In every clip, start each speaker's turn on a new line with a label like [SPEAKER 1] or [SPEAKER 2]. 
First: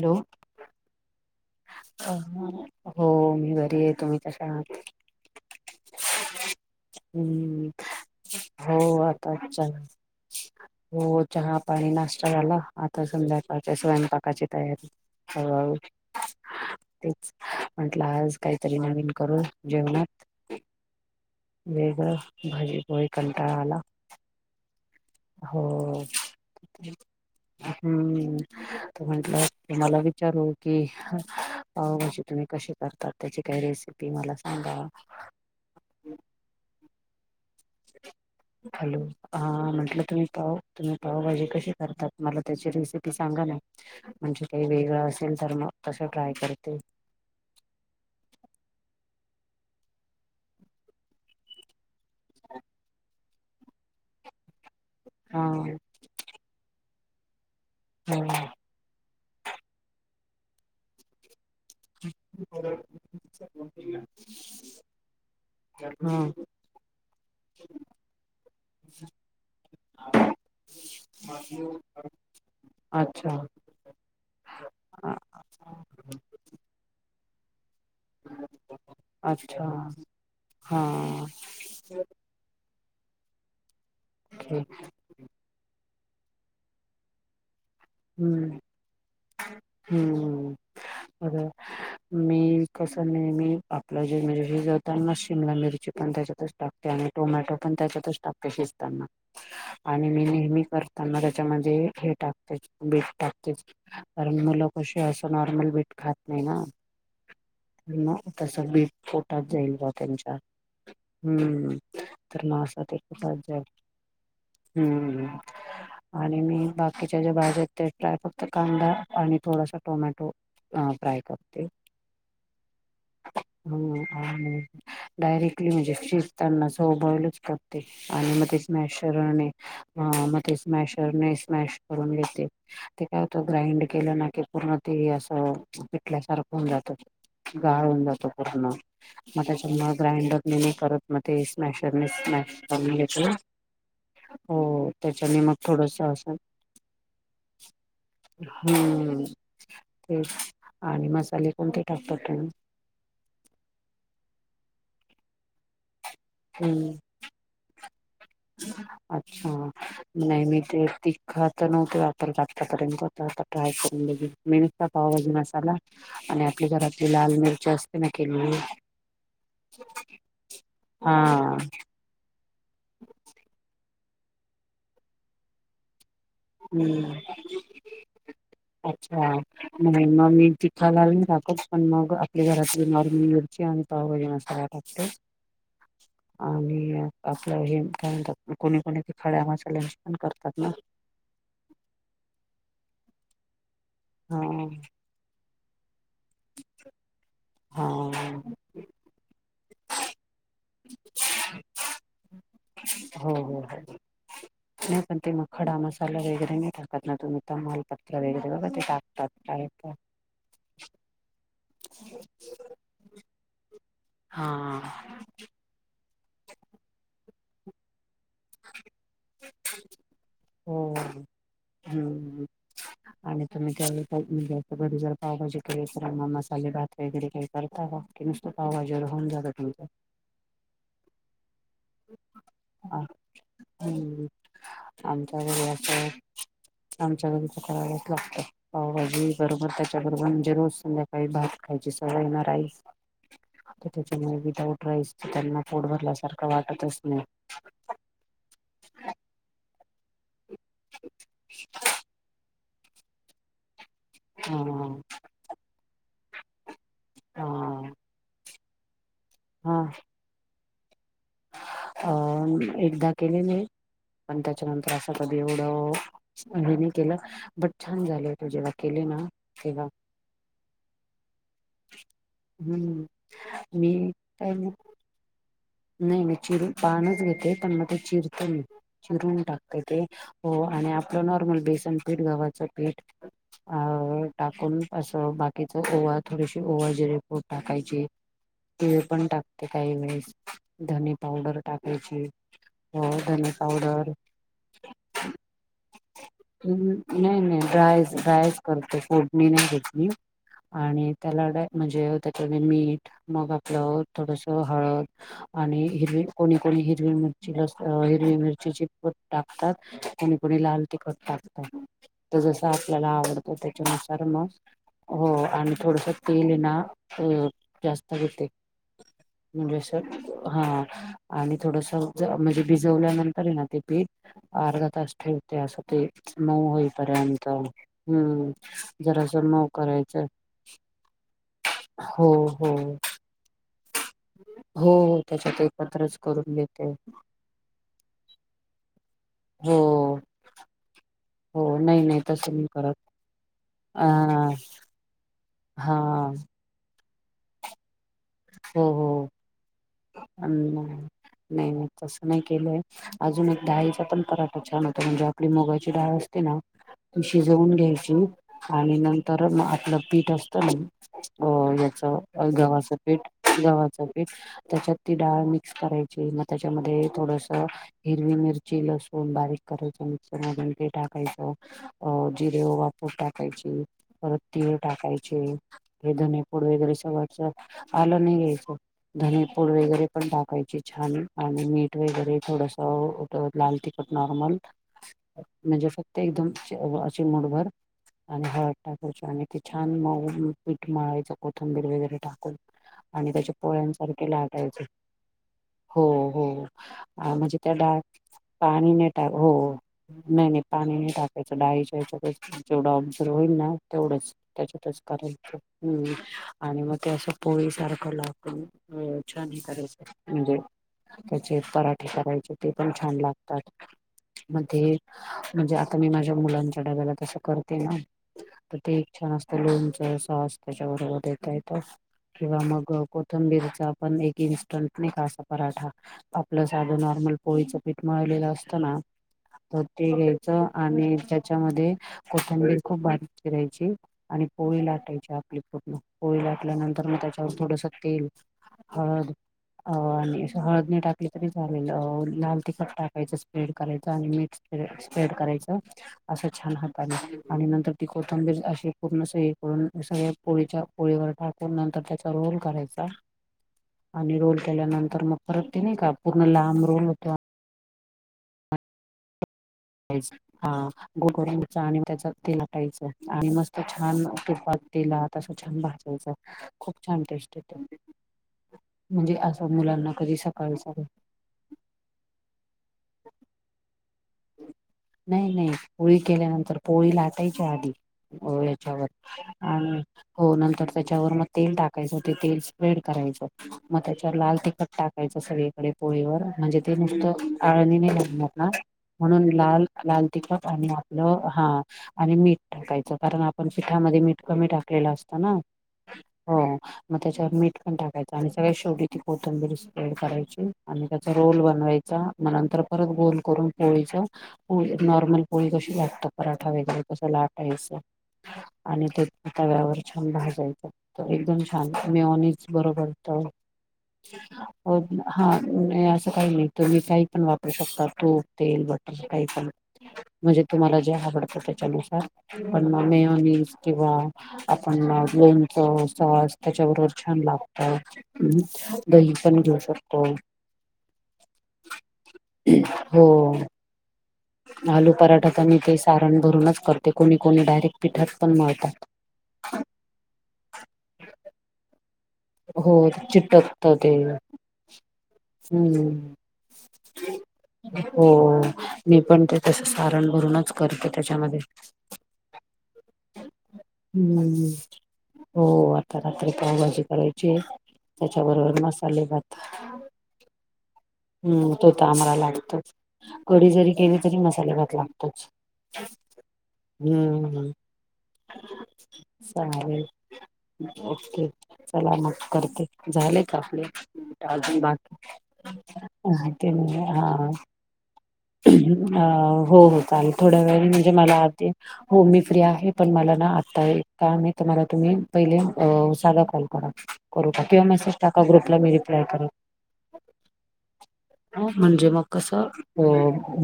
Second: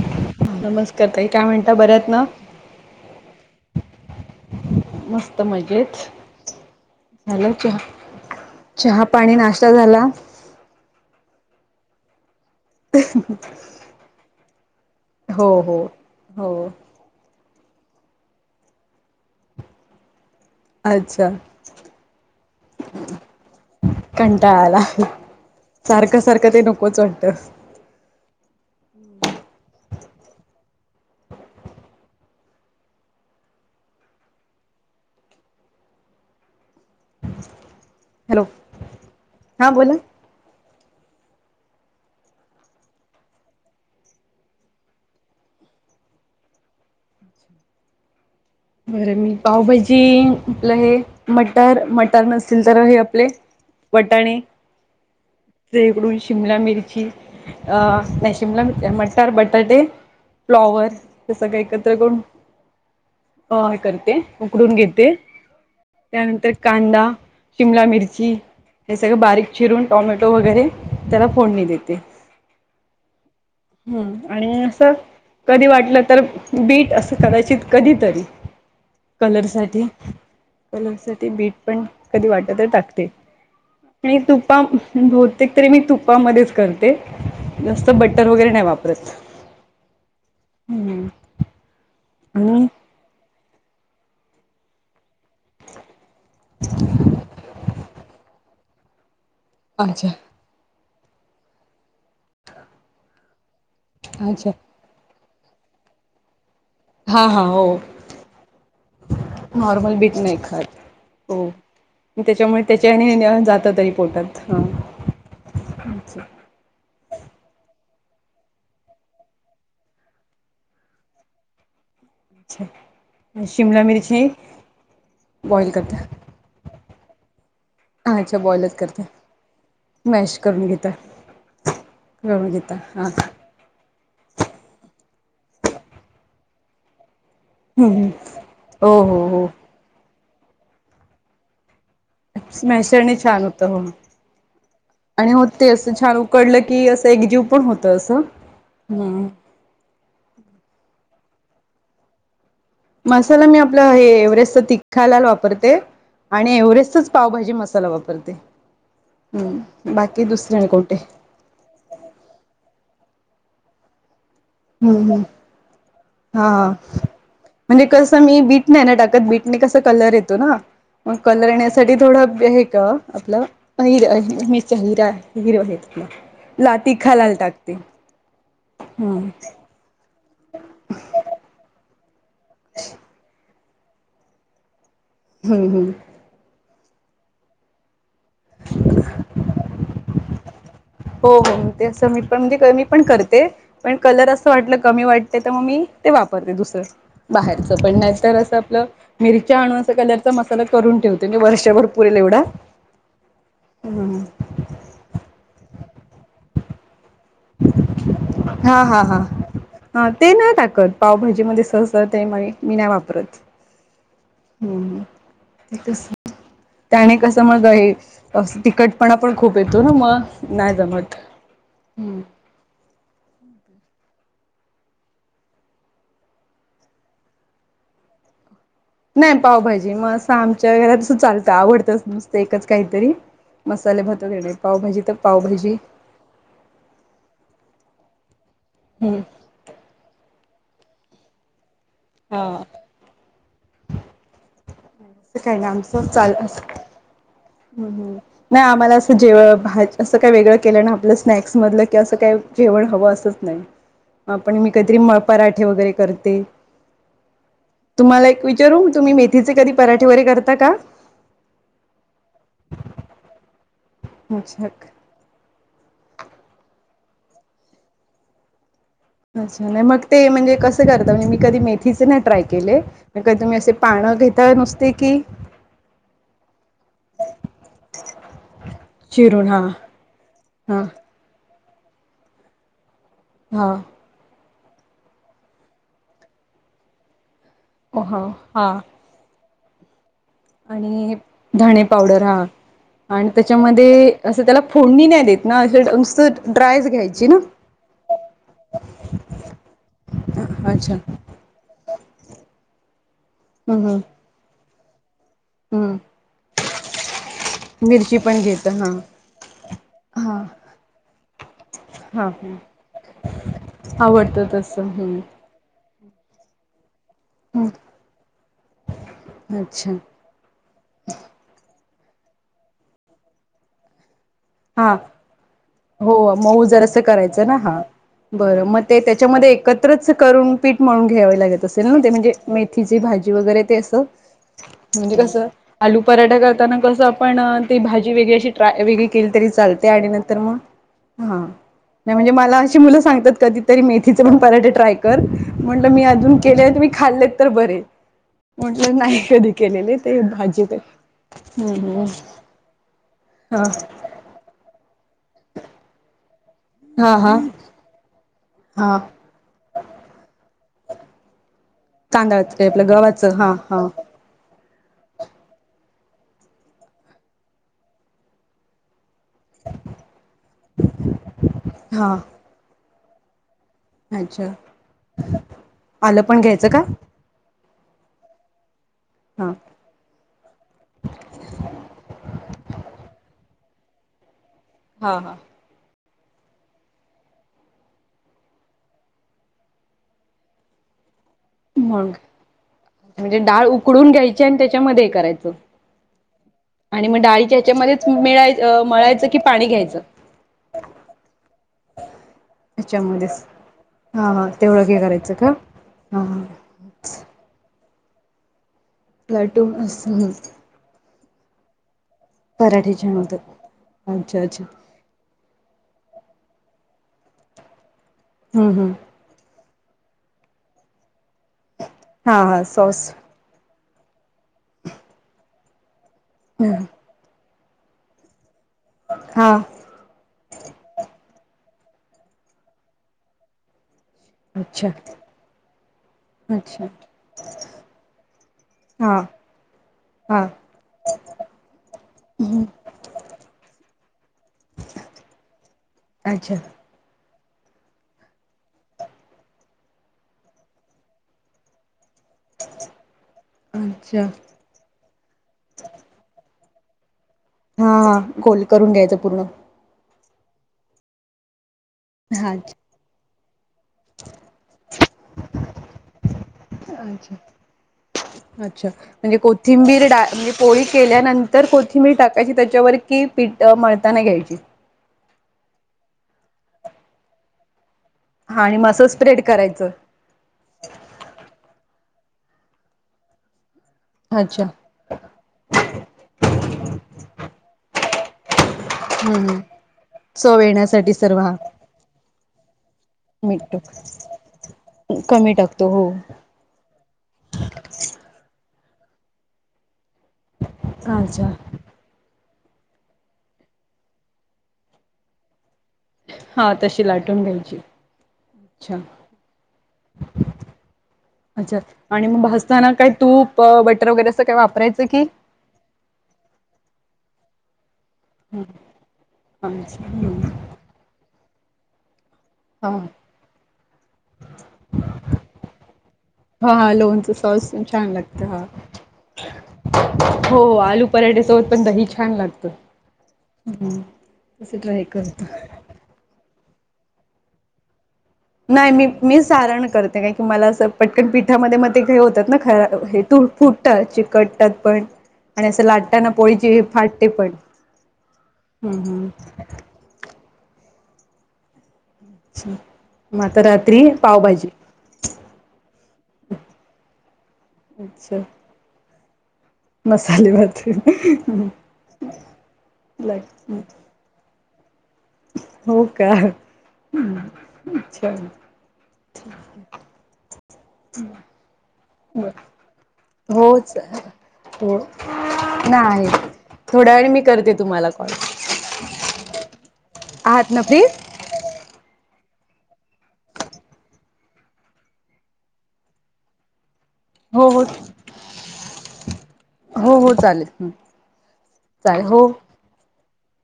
[SPEAKER 1] Hello
[SPEAKER 2] नमस्कार ताई काय म्हणता बऱ्यात
[SPEAKER 1] अ
[SPEAKER 2] ना
[SPEAKER 1] हो मी बरी आहे. तुम्ही कशा आहात?
[SPEAKER 2] मस्त मजेत. झालं
[SPEAKER 1] हम्म
[SPEAKER 2] चहा
[SPEAKER 1] हो
[SPEAKER 2] चहा पाणी
[SPEAKER 1] आताच
[SPEAKER 2] नाश्ता
[SPEAKER 1] चहा
[SPEAKER 2] झाला
[SPEAKER 1] हो चहा पाणी नाश्ता झाला. आता संध्याकाळच्या स्वयंपाकाची तयारी
[SPEAKER 2] हो
[SPEAKER 1] हळूहळू.
[SPEAKER 2] हो हो
[SPEAKER 1] तेच म्हटलं आज काहीतरी नवीन करू जेवणात
[SPEAKER 2] अच्छा
[SPEAKER 1] वेग भजीपोई कंटाळ आला.
[SPEAKER 2] कंटाळा आला
[SPEAKER 1] हो
[SPEAKER 2] सारखं सारखं ते नकोच वाटत.
[SPEAKER 1] हम्म म्हटलं तुम्हाला विचारू? कि पावभाजी तुम्ही कसे करताात त्याची काही रेसिपी मला सांगा
[SPEAKER 2] हॅलो
[SPEAKER 1] हॅलो हा
[SPEAKER 2] हां बोला
[SPEAKER 1] म्हटलं तुम्ही पाव तुम्ही पावभाजी कशी करतात मला त्याची रेसिपी सांगा ना म्हणजे काही वेगळं असेल तर मग तसं ट्राय करते
[SPEAKER 2] बरं मी पावभाजी आपलं हे मटर, मट टर नसतील तर हे आपले वटाणे
[SPEAKER 1] हा
[SPEAKER 2] तिकडून शिमला मिरची
[SPEAKER 1] ह
[SPEAKER 2] नाही अ शिमला मिर्ची ना तर बटाटे फ्लॉवर हे सगळं एकत्र करून
[SPEAKER 1] हो
[SPEAKER 2] अ करते उकडून घेते
[SPEAKER 1] ह
[SPEAKER 2] त्यानंतर कांदा शिमला मिर्ची हे सगळं बारीक चिरून टॉमॅटो वगैरे त्याला फोडणी देते
[SPEAKER 1] अच्छा
[SPEAKER 2] हम् आणि असं कधी वाटलं तर बीट असं कदाचित कधी तरी
[SPEAKER 1] अच्छा
[SPEAKER 2] कलरसाठी,
[SPEAKER 1] हा
[SPEAKER 2] कलरसाठी बीट पण कधी वाटत तर टाकते मी
[SPEAKER 1] ओके
[SPEAKER 2] तुपा बहु तेक तरी मी तुपामध्येच करते जास्त बटर वगैरे
[SPEAKER 1] हम्म
[SPEAKER 2] नाही वापरत
[SPEAKER 1] हम्म
[SPEAKER 2] ह
[SPEAKER 1] मी कस नेहमी आपलं जेजे जना शिमला मिरची पण त्याच्यातच टाकते आणि टोमॅटो पण त्याच्यातच टाकते शिजताना आणि
[SPEAKER 2] अच्छा
[SPEAKER 1] मी नेहमी करताना त्याच्यामध्ये हे टाकते बीट टाकतेच कारण
[SPEAKER 2] अच्छा
[SPEAKER 1] मला कस असं नॉर्मल बीट खात नाही ना
[SPEAKER 2] हा हा हो
[SPEAKER 1] त्यांना तसा बीट पोटात जाईल व
[SPEAKER 2] नॉर्मल बीट
[SPEAKER 1] त्यांच्या
[SPEAKER 2] नाही खात हो
[SPEAKER 1] हम्म तर
[SPEAKER 2] त्याच्यामुळे
[SPEAKER 1] मग
[SPEAKER 2] त्याच्याने निवांत जात तरी पोटात हा
[SPEAKER 1] हम् आणि मी बाकीच्या ज्या भाज्या तेच काय फक्त कांदा आणि थोडासा टोमॅटो फ्राय करते
[SPEAKER 2] अच्छा शिमला
[SPEAKER 1] हं
[SPEAKER 2] मिरची
[SPEAKER 1] आम्ही
[SPEAKER 2] बॉईल
[SPEAKER 1] डायरेक्टली म्हणजे ची
[SPEAKER 2] करता
[SPEAKER 1] त्यांना सुद्धा बॉइलच क ते आणि
[SPEAKER 2] अच्छा
[SPEAKER 1] मते
[SPEAKER 2] बॉईलच करता
[SPEAKER 1] स्मॅशरने
[SPEAKER 2] मॅश
[SPEAKER 1] म तेच
[SPEAKER 2] करून घेता
[SPEAKER 1] स्मॅशरने स्मॅश करून घेते
[SPEAKER 2] घेता हां
[SPEAKER 1] ग्राईंड केलं ना की पूर्ण ते असं पिटल्यासारखं होऊन जात गाळ होऊन जातो पूर्ण
[SPEAKER 2] हो हो
[SPEAKER 1] मग
[SPEAKER 2] हो
[SPEAKER 1] त्याच्या ग्राइंडरने मी परत मग ते स्मॅशरन स्मॅश करून
[SPEAKER 2] स्मॅशरने
[SPEAKER 1] घेत ना
[SPEAKER 2] छान आणि हो ते असं छान उकडलं की अस एकजीव पण होत असं ह
[SPEAKER 1] हम्म ते आणि मसाले कोणते टाकतात तुम्ही
[SPEAKER 2] मसाला मी आपलं हे एव्हरेस्ट तिखा लाला वापरते आणि
[SPEAKER 1] हम्म.
[SPEAKER 2] एव्हरेस्टच पावभाजी मसाला वापरते ह बाकी दुसरे आणि कोणते
[SPEAKER 1] खात नव्हते वापरला आतापर्यंत आता ट्राय करून बघितले मेनसचा
[SPEAKER 2] हम्म हम्म
[SPEAKER 1] पावभाजी मसाला आणि
[SPEAKER 2] हा
[SPEAKER 1] आपली घरातली लाल मिरची
[SPEAKER 2] म्हणजे
[SPEAKER 1] असते ना
[SPEAKER 2] कस मी
[SPEAKER 1] केलेली
[SPEAKER 2] बीट नाही ना टाकत बीटने कस कलर येतो ना
[SPEAKER 1] हा.
[SPEAKER 2] मग कलर येण्यासाठी थोडा आहे का आपल हिरा हिर ना लाती
[SPEAKER 1] हम्म.
[SPEAKER 2] खालाल टाकते, हम
[SPEAKER 1] अच्छा. नाही मग मी तिखालाल नाही टाकत, पण मग आपल्या घरातली नॉर्मल मिर ची आणि पावभाजी मसाला टाकते
[SPEAKER 2] हम्म, हम्म
[SPEAKER 1] आणि आपलं हे काय म्हणतात कोणी, कोणी ते खड्या मसाल्याचं पण करतात ना
[SPEAKER 2] हो, हो तेच मी पण म्हणजे मी पण करते पण कलर असं
[SPEAKER 1] हा.
[SPEAKER 2] वाटलं कमी वाट ते तर मग मी ते वापरते दुसरं, बाहेरचं पण नाही
[SPEAKER 1] हा.
[SPEAKER 2] तर असं आपलं मिरच्या आणून असं कलरचा मसाला करून ठेवते मी वर्षभर पुरेल एवढा
[SPEAKER 1] हो, हो, हो नाही पण ते खडा मसाला वगैरे नाही टाकत ना तुम्ही? तमालपत्र वगैरे बघा
[SPEAKER 2] हा
[SPEAKER 1] ते
[SPEAKER 2] हा हा
[SPEAKER 1] टाकतात काय काय
[SPEAKER 2] ते नाहि टाकत पावभाजी मधे सहसा ते मी नाय वापर.
[SPEAKER 1] हा.
[SPEAKER 2] त्याने कसं मग हे. अस तिखटपणा पण खूप येतो ना मग नाही
[SPEAKER 1] हो
[SPEAKER 2] जमत.
[SPEAKER 1] [inaudible] आणि तुम्ही घरी जर म्हणजेअसं घरी जर पावभाजी केली असलं तर मसाले भात वगैरे काही करता का? कि नुसतं पावभाजीवर होऊन
[SPEAKER 2] नाही
[SPEAKER 1] जातं तुमचं?
[SPEAKER 2] पावभाजी मं असं आमच्या घरात चालतं आवडतं नुसतं एकच
[SPEAKER 1] आ
[SPEAKER 2] काहीतरी. मसाले भात
[SPEAKER 1] हम्म
[SPEAKER 2] वगैरे पावभाजी तर
[SPEAKER 1] आमच्या घरी
[SPEAKER 2] पावभाजी
[SPEAKER 1] असं आमच्या घरी तं करावच लागतं
[SPEAKER 2] हम्म
[SPEAKER 1] पावभाजी बरोबर त्याच्याबरोबर म्हणजे रोज संध्याकाळी भात खायची सवय
[SPEAKER 2] हा.
[SPEAKER 1] येणार आहे तर त्याच्यामुळे विदाउट राईस तं
[SPEAKER 2] असं काही
[SPEAKER 1] त्यांना पोट भरल्यासारखं वाटतच नाही.
[SPEAKER 2] हं हं नाही आम्हाला असं जेवा असं काय वेगळं केलं ना आपलं स्नॅक्स मधलं किंवा असं काय? जेवण हवं असंच नाही, मं आपण मी काहीतरी
[SPEAKER 1] हा
[SPEAKER 2] म पराठे वगैरे करते,
[SPEAKER 1] हा
[SPEAKER 2] तुम्हाला एक विचारू तुम्ही मे तिचे कधी पराठे वगैरे करता का?
[SPEAKER 1] अं एकदा केलेले, पण
[SPEAKER 2] अच्छा
[SPEAKER 1] त्याच्यानंतर आज कधी एवढ हे नही केलं बट छान झालं होतं जेवण.
[SPEAKER 2] अच्छा नाही मग ते म्हणजे कसं करता म्हणजे मी कधी मेथीचे नाही ट्राय केले.
[SPEAKER 1] हम्म
[SPEAKER 2] मग काय तुम्ही असे
[SPEAKER 1] मी
[SPEAKER 2] पानं
[SPEAKER 1] काय
[SPEAKER 2] घेताय नुसते की
[SPEAKER 1] नाही नाही मी पानच घेते, मग ते चिरते मी चिरून टाकत ते, हो
[SPEAKER 2] हा
[SPEAKER 1] आणि आप आपलं नॉर्मल बेसन पीठ गव्हाचं पीठ
[SPEAKER 2] हा
[SPEAKER 1] अ टाकून असं बाकीच ओवा थोडीशी ओवा जरे
[SPEAKER 2] ओ
[SPEAKER 1] टाकायची
[SPEAKER 2] हा हा
[SPEAKER 1] ते पण टाकते काही वेळेस. धनी
[SPEAKER 2] आणि
[SPEAKER 1] पावडर
[SPEAKER 2] धणे पावडर
[SPEAKER 1] टाकायची
[SPEAKER 2] हा
[SPEAKER 1] अ
[SPEAKER 2] आणि
[SPEAKER 1] धनी पावडर
[SPEAKER 2] त्याच्यामध्ये असं त्याला फोडणी नाही देत ना असे नुसतं ड्रायच घ्यायची ना
[SPEAKER 1] नाही नाही डाय ड्रायस करते फोडणी नाही घेत.
[SPEAKER 2] अच्छा
[SPEAKER 1] आणि त्याला म्हणजे त्याच्या मीठ मग
[SPEAKER 2] हम्म हम्म
[SPEAKER 1] आपलं. थोडस हळद. आणि
[SPEAKER 2] हम्म
[SPEAKER 1] हिरवी कोणी कोणी हिरवी मिरची लस
[SPEAKER 2] मिरची
[SPEAKER 1] हिरवी
[SPEAKER 2] पण घेत
[SPEAKER 1] मिरचीची
[SPEAKER 2] हा
[SPEAKER 1] टाकतात कोणी
[SPEAKER 2] हा
[SPEAKER 1] कोणी लाल तिखट टाकतात.
[SPEAKER 2] हा
[SPEAKER 1] तर जस आपल्याला आवडतं त्याच्या नुसार म
[SPEAKER 2] आवडतं तसं हम्म
[SPEAKER 1] हो आणि थोडसं. तेल ना अ
[SPEAKER 2] हम्म
[SPEAKER 1] जास्त घेते म्हणजे
[SPEAKER 2] अच्छा
[SPEAKER 1] स हा आणि थोडस म्हणजे अं भिजवल्यानंतर ये ना ते पीठ अर्धा
[SPEAKER 2] हा
[SPEAKER 1] तास ठेवते असं ते
[SPEAKER 2] हो
[SPEAKER 1] मऊ
[SPEAKER 2] जर असं करायचं
[SPEAKER 1] होईपर्यंत
[SPEAKER 2] ना हा
[SPEAKER 1] हम्म.
[SPEAKER 2] बरं मग ते
[SPEAKER 1] जरासं
[SPEAKER 2] त्याच्यामध्ये
[SPEAKER 1] मऊ
[SPEAKER 2] एकत्रच
[SPEAKER 1] करायचं
[SPEAKER 2] करून पीठ मळून घ्यावे लागत असेल ना ते
[SPEAKER 1] हो
[SPEAKER 2] म्हणजे
[SPEAKER 1] हो
[SPEAKER 2] मेथीची भाजी वगैरे. ते असं. म्हणजे
[SPEAKER 1] हो. त्याच्यात
[SPEAKER 2] आलू
[SPEAKER 1] एकत्रच
[SPEAKER 2] पराठा
[SPEAKER 1] करून
[SPEAKER 2] करताना
[SPEAKER 1] घेते
[SPEAKER 2] कसं आपण ती भाजी वेगळी अशी ट्राय वेगळी केली तरी
[SPEAKER 1] हो
[SPEAKER 2] चालते आणि नंतर मग हं
[SPEAKER 1] हो
[SPEAKER 2] नाही म्हणजे
[SPEAKER 1] तसं
[SPEAKER 2] मला
[SPEAKER 1] नाही
[SPEAKER 2] अशी
[SPEAKER 1] करत
[SPEAKER 2] मुलं सांगतात कधीतरी
[SPEAKER 1] अ
[SPEAKER 2] मेथीचे पण पराठे ट्राय कर म्हटलं
[SPEAKER 1] हा
[SPEAKER 2] मी अजून केले नही तुमी खाल्लेत तर बरे म्हटलं नाही कधी केलेलेत.
[SPEAKER 1] नाही नाही नाही तसं नाही केलंय अजून
[SPEAKER 2] हा
[SPEAKER 1] एक दहाचा पण परत. छान होत म्हणजे आपली मुगाची डाळ असते ना
[SPEAKER 2] हा
[SPEAKER 1] ती
[SPEAKER 2] हा
[SPEAKER 1] शिजवून घ्यायची
[SPEAKER 2] हा
[SPEAKER 1] आणि तर मग आपलं पीठ असतं ना अ याचं
[SPEAKER 2] तांदळाच आपलं
[SPEAKER 1] गव्हाचं
[SPEAKER 2] हा
[SPEAKER 1] पीठ
[SPEAKER 2] हा
[SPEAKER 1] गव्हाचं. त्याच्यात ती डाळ मिक्स करायची मग त्याच्यामध्ये थोडस हिरवी मिरची लस. बारीक करायच मिक्सर मध ते टाकायचं
[SPEAKER 2] हा
[SPEAKER 1] जिरे व वापूर टाकायची. परत
[SPEAKER 2] अच्छा
[SPEAKER 1] तीळ टाकायचे
[SPEAKER 2] आलं पण
[SPEAKER 1] हेेदने फूड
[SPEAKER 2] घ्यायचं का
[SPEAKER 1] वगैरे सगळच. आलो नाही घयको धनी
[SPEAKER 2] हा
[SPEAKER 1] वगैरे पण टाकायची छान आणि मीठ वगैरे थोडस लाल तिखट नॉर्मल
[SPEAKER 2] हा हा
[SPEAKER 1] म्हणजे फक्त एकदम अ मुठभर आणि हळद टाकाची आणि तेी छान म माळेच कोथंबीर
[SPEAKER 2] मग
[SPEAKER 1] वगैरे टाकून आणि त्याच्या पोळ्यांसारखे लाग
[SPEAKER 2] म करायचं आणि मग
[SPEAKER 1] अ,
[SPEAKER 2] डाळीच्या
[SPEAKER 1] म्हणजे त्या डाळ
[SPEAKER 2] ह्याच्यामध्येच मिळाय
[SPEAKER 1] पाणी नाही
[SPEAKER 2] मळायचं
[SPEAKER 1] टाक
[SPEAKER 2] कि
[SPEAKER 1] हो
[SPEAKER 2] पाणी घ्यायचं
[SPEAKER 1] नाही नाही पाणी नाही टाकायचं डाळीच्यायच जेवढं असर
[SPEAKER 2] त्याच्यामध्येच
[SPEAKER 1] होईल ना
[SPEAKER 2] हा
[SPEAKER 1] तेवढंच
[SPEAKER 2] हा तेवढं हे
[SPEAKER 1] त्याच्यातच
[SPEAKER 2] का
[SPEAKER 1] करायचं हम्म
[SPEAKER 2] हा हा
[SPEAKER 1] आणि मग ते असं पोळी सारखं लागून छान
[SPEAKER 2] लाटू
[SPEAKER 1] करायचं म्हणजे त्याचे पराठे करायचे ते पण
[SPEAKER 2] पराठे
[SPEAKER 1] छान
[SPEAKER 2] होतात
[SPEAKER 1] लागतात
[SPEAKER 2] अच्छा अच्छा
[SPEAKER 1] मध्ये म्हणजे आता मी माझ्या मुलांच्या डब्याला तस करते ना
[SPEAKER 2] हम्म
[SPEAKER 1] तर
[SPEAKER 2] हम्म
[SPEAKER 1] ते छान असतं लूणच स्वास त्याच्याबरोबर देता येतो
[SPEAKER 2] हा
[SPEAKER 1] किंवा
[SPEAKER 2] हा
[SPEAKER 1] मग
[SPEAKER 2] सॉस
[SPEAKER 1] कोथंबीरचा इटंट का पराठा आपलं साध नॉर्मल पोळीचं पीठ मिळलेलं असतना
[SPEAKER 2] हा
[SPEAKER 1] धोती घ्यायचं आणि त्याच्यामध्ये कोथंबीर खूप बारीक राहायची आणि पोळी
[SPEAKER 2] अच्छा
[SPEAKER 1] लाटायची आपली पूर्ण पोळी
[SPEAKER 2] अच्छा
[SPEAKER 1] लाटल्यानंतर मग त्याच्यावर थोडसं तेल
[SPEAKER 2] हा
[SPEAKER 1] हळद अ आणि
[SPEAKER 2] हा
[SPEAKER 1] हळदने टाकली तरी चालेल लाल तख टाकायच स्प्रेड करायचं आणि मीठ स्प्रेड कराचं असं
[SPEAKER 2] अच्छा
[SPEAKER 1] छान आणि नंतर ती कोथंबीर अशी पूर्ण स करून सगळ्या पोळीच्या पोळीवर टाकून नंतर त्या रोल करायचा
[SPEAKER 2] अच्छा
[SPEAKER 1] आणि रोल केल्यानंतर मग परत ते नाही का पूर्ण लांब रोल होते
[SPEAKER 2] हा हा खोल करून घ्यायचं पूर्ण
[SPEAKER 1] हा गोगोरंगच आणि त्याच
[SPEAKER 2] हा
[SPEAKER 1] ते लाटायचं आणि मस्त छान तुपात केला तसं छान भाजायच खूप छान
[SPEAKER 2] अच्छा
[SPEAKER 1] टेस्ट येते म्हणजे असं मुलांना कधी सकाळ चाल
[SPEAKER 2] तर कोथिंबीर टाकायची त्याच्यावर की पीठ मळताना घ्यायची
[SPEAKER 1] नाही नाही पोळी केल्यानंतर पोळी लाटायचा आधी हो
[SPEAKER 2] हा आणि मग
[SPEAKER 1] याच्यावर
[SPEAKER 2] असं स्प्रेड करायचं
[SPEAKER 1] आणि हो नंतर त्याच्यावर मग तेल टाकायचं ते तेल स्प्रेड करायचं मग त्याच्यावर लाल
[SPEAKER 2] अच्छा
[SPEAKER 1] तिखट टाकायच सगळीकडे पोळीवर म्हणजे ते नुसत आळणी नाही ना
[SPEAKER 2] हम्म
[SPEAKER 1] म्हणून
[SPEAKER 2] हम्म
[SPEAKER 1] लाल लाल
[SPEAKER 2] चव
[SPEAKER 1] तिखट आणि
[SPEAKER 2] येण्यासाठी
[SPEAKER 1] आपलं
[SPEAKER 2] सर्व
[SPEAKER 1] हा आणि मीठ टाकायचं कारण आपण
[SPEAKER 2] मीठ
[SPEAKER 1] पिठामध्ये मीठ कमी टाकलेलं असत
[SPEAKER 2] कमी
[SPEAKER 1] ना
[SPEAKER 2] टाकतो हो
[SPEAKER 1] हो मग त्याच्यावर मीठ पण टाकायचं आणि सगळ शेवटी ती कोथंबीरी स्प्रेड करायची आणि त्याचा
[SPEAKER 2] अच्छा
[SPEAKER 1] रोल बनवायचा मग नंतर परत गोल करून पोळीच पळी नॉर्मल पोळी कशी लाटत पराठा
[SPEAKER 2] हा
[SPEAKER 1] वगैरे
[SPEAKER 2] तशी
[SPEAKER 1] कसं
[SPEAKER 2] लाटून घ्यायची
[SPEAKER 1] लाटायचं
[SPEAKER 2] अच्छा
[SPEAKER 1] आणि ते तव्यावर छान भाजायचं एकदम
[SPEAKER 2] अच्छा
[SPEAKER 1] छान
[SPEAKER 2] आणि मग
[SPEAKER 1] मेनीच
[SPEAKER 2] भाजताना काय
[SPEAKER 1] बरोबर
[SPEAKER 2] तूप बटर वगैरे असं काय वापरायचं की
[SPEAKER 1] हा नाही असं काही नाही तर मी काही पण वापरू शकता तो तेल
[SPEAKER 2] हा
[SPEAKER 1] बटर काही पण म्हणजे तुम्हाला जे आवडतं त्याच्यानुसार आपण
[SPEAKER 2] हा
[SPEAKER 1] मेयनीज किंवा आपण लोणच सॉस
[SPEAKER 2] हा
[SPEAKER 1] त्याच्याबरोबर
[SPEAKER 2] लोणचं
[SPEAKER 1] छान
[SPEAKER 2] सॉस छान
[SPEAKER 1] लागत
[SPEAKER 2] लागतं हा
[SPEAKER 1] दही पण घेऊ शकतो
[SPEAKER 2] पराठेसोबत पण दही छान लागत
[SPEAKER 1] हो आलू पराठा त्यांनी ते सारण भरूनच करते कोणी कोणी डायरेक्ट पिठात पण
[SPEAKER 2] नाही
[SPEAKER 1] मळतात
[SPEAKER 2] मी मी सारण करते का की मला असं पटकन पीठामध्ये मग ते काही होतात खरा
[SPEAKER 1] हो
[SPEAKER 2] हे त
[SPEAKER 1] चिटकत
[SPEAKER 2] फुटत
[SPEAKER 1] ते
[SPEAKER 2] चिकटतात पण आणि असं लाटताना
[SPEAKER 1] हम्म
[SPEAKER 2] पोळीची फाटते पण हम् हम्
[SPEAKER 1] कारण भरूनच करते त्याच्यामध्ये
[SPEAKER 2] मग आता रात्री पावभाजी
[SPEAKER 1] हम्म हो आता रात्री पावभाजी करायची
[SPEAKER 2] अच्छा
[SPEAKER 1] त्याच्याबरोबर मसाले भात
[SPEAKER 2] मसाले भात [inaudible]
[SPEAKER 1] हम् तो तर आम्हाला लागतच कडी जरी केली तरी मसाले भात लागत अच्छ
[SPEAKER 2] हो का
[SPEAKER 1] हम्म हम्
[SPEAKER 2] अच्छा
[SPEAKER 1] सण आलेत ओके चला मग
[SPEAKER 2] बर
[SPEAKER 1] करते झाले का आपले
[SPEAKER 2] होच
[SPEAKER 1] नीट अजून
[SPEAKER 2] हो
[SPEAKER 1] बाकी
[SPEAKER 2] नाही
[SPEAKER 1] ह ते
[SPEAKER 2] थोड्या
[SPEAKER 1] हा
[SPEAKER 2] वेळ मी करते तुम्हाला कॉल
[SPEAKER 1] हो चालेल थोड्या
[SPEAKER 2] आहात ना
[SPEAKER 1] वेळ
[SPEAKER 2] फ्री
[SPEAKER 1] म्हणजे मला आधी हो मी फ्री आहे पण मला ना आत्ता एक काम आहे मला तुम्ही पहिले साधा कॉल करा करू
[SPEAKER 2] हो
[SPEAKER 1] किंवा
[SPEAKER 2] हो
[SPEAKER 1] मसेज टाका ग्रपला मी रिप्लाय करेल
[SPEAKER 2] हो हो चालेल
[SPEAKER 1] ह म्हणजे मग
[SPEAKER 2] चालेल हो
[SPEAKER 1] कसं अ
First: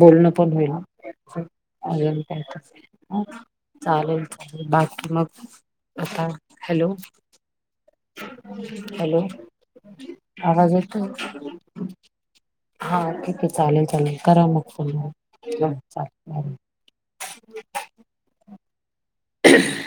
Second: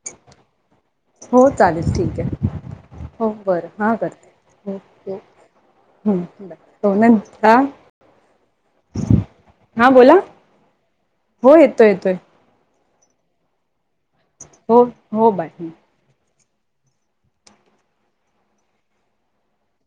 [SPEAKER 1] बोलणं पण होईल
[SPEAKER 2] हो चालेल ठीक
[SPEAKER 1] अजून काय
[SPEAKER 2] आहे
[SPEAKER 1] अ
[SPEAKER 2] हो बरं हां
[SPEAKER 1] चालेल चालेल
[SPEAKER 2] करते हो
[SPEAKER 1] बाकी
[SPEAKER 2] हो
[SPEAKER 1] मग आता
[SPEAKER 2] हं बाय
[SPEAKER 1] हॅलो
[SPEAKER 2] हो न हां
[SPEAKER 1] हॅलो
[SPEAKER 2] हां बोला
[SPEAKER 1] आवाज येतो
[SPEAKER 2] हो येतोय येतोय
[SPEAKER 1] हा ठीक आहे चालेल चालेल. करा मग
[SPEAKER 2] हो हो बाय हं
[SPEAKER 1] ह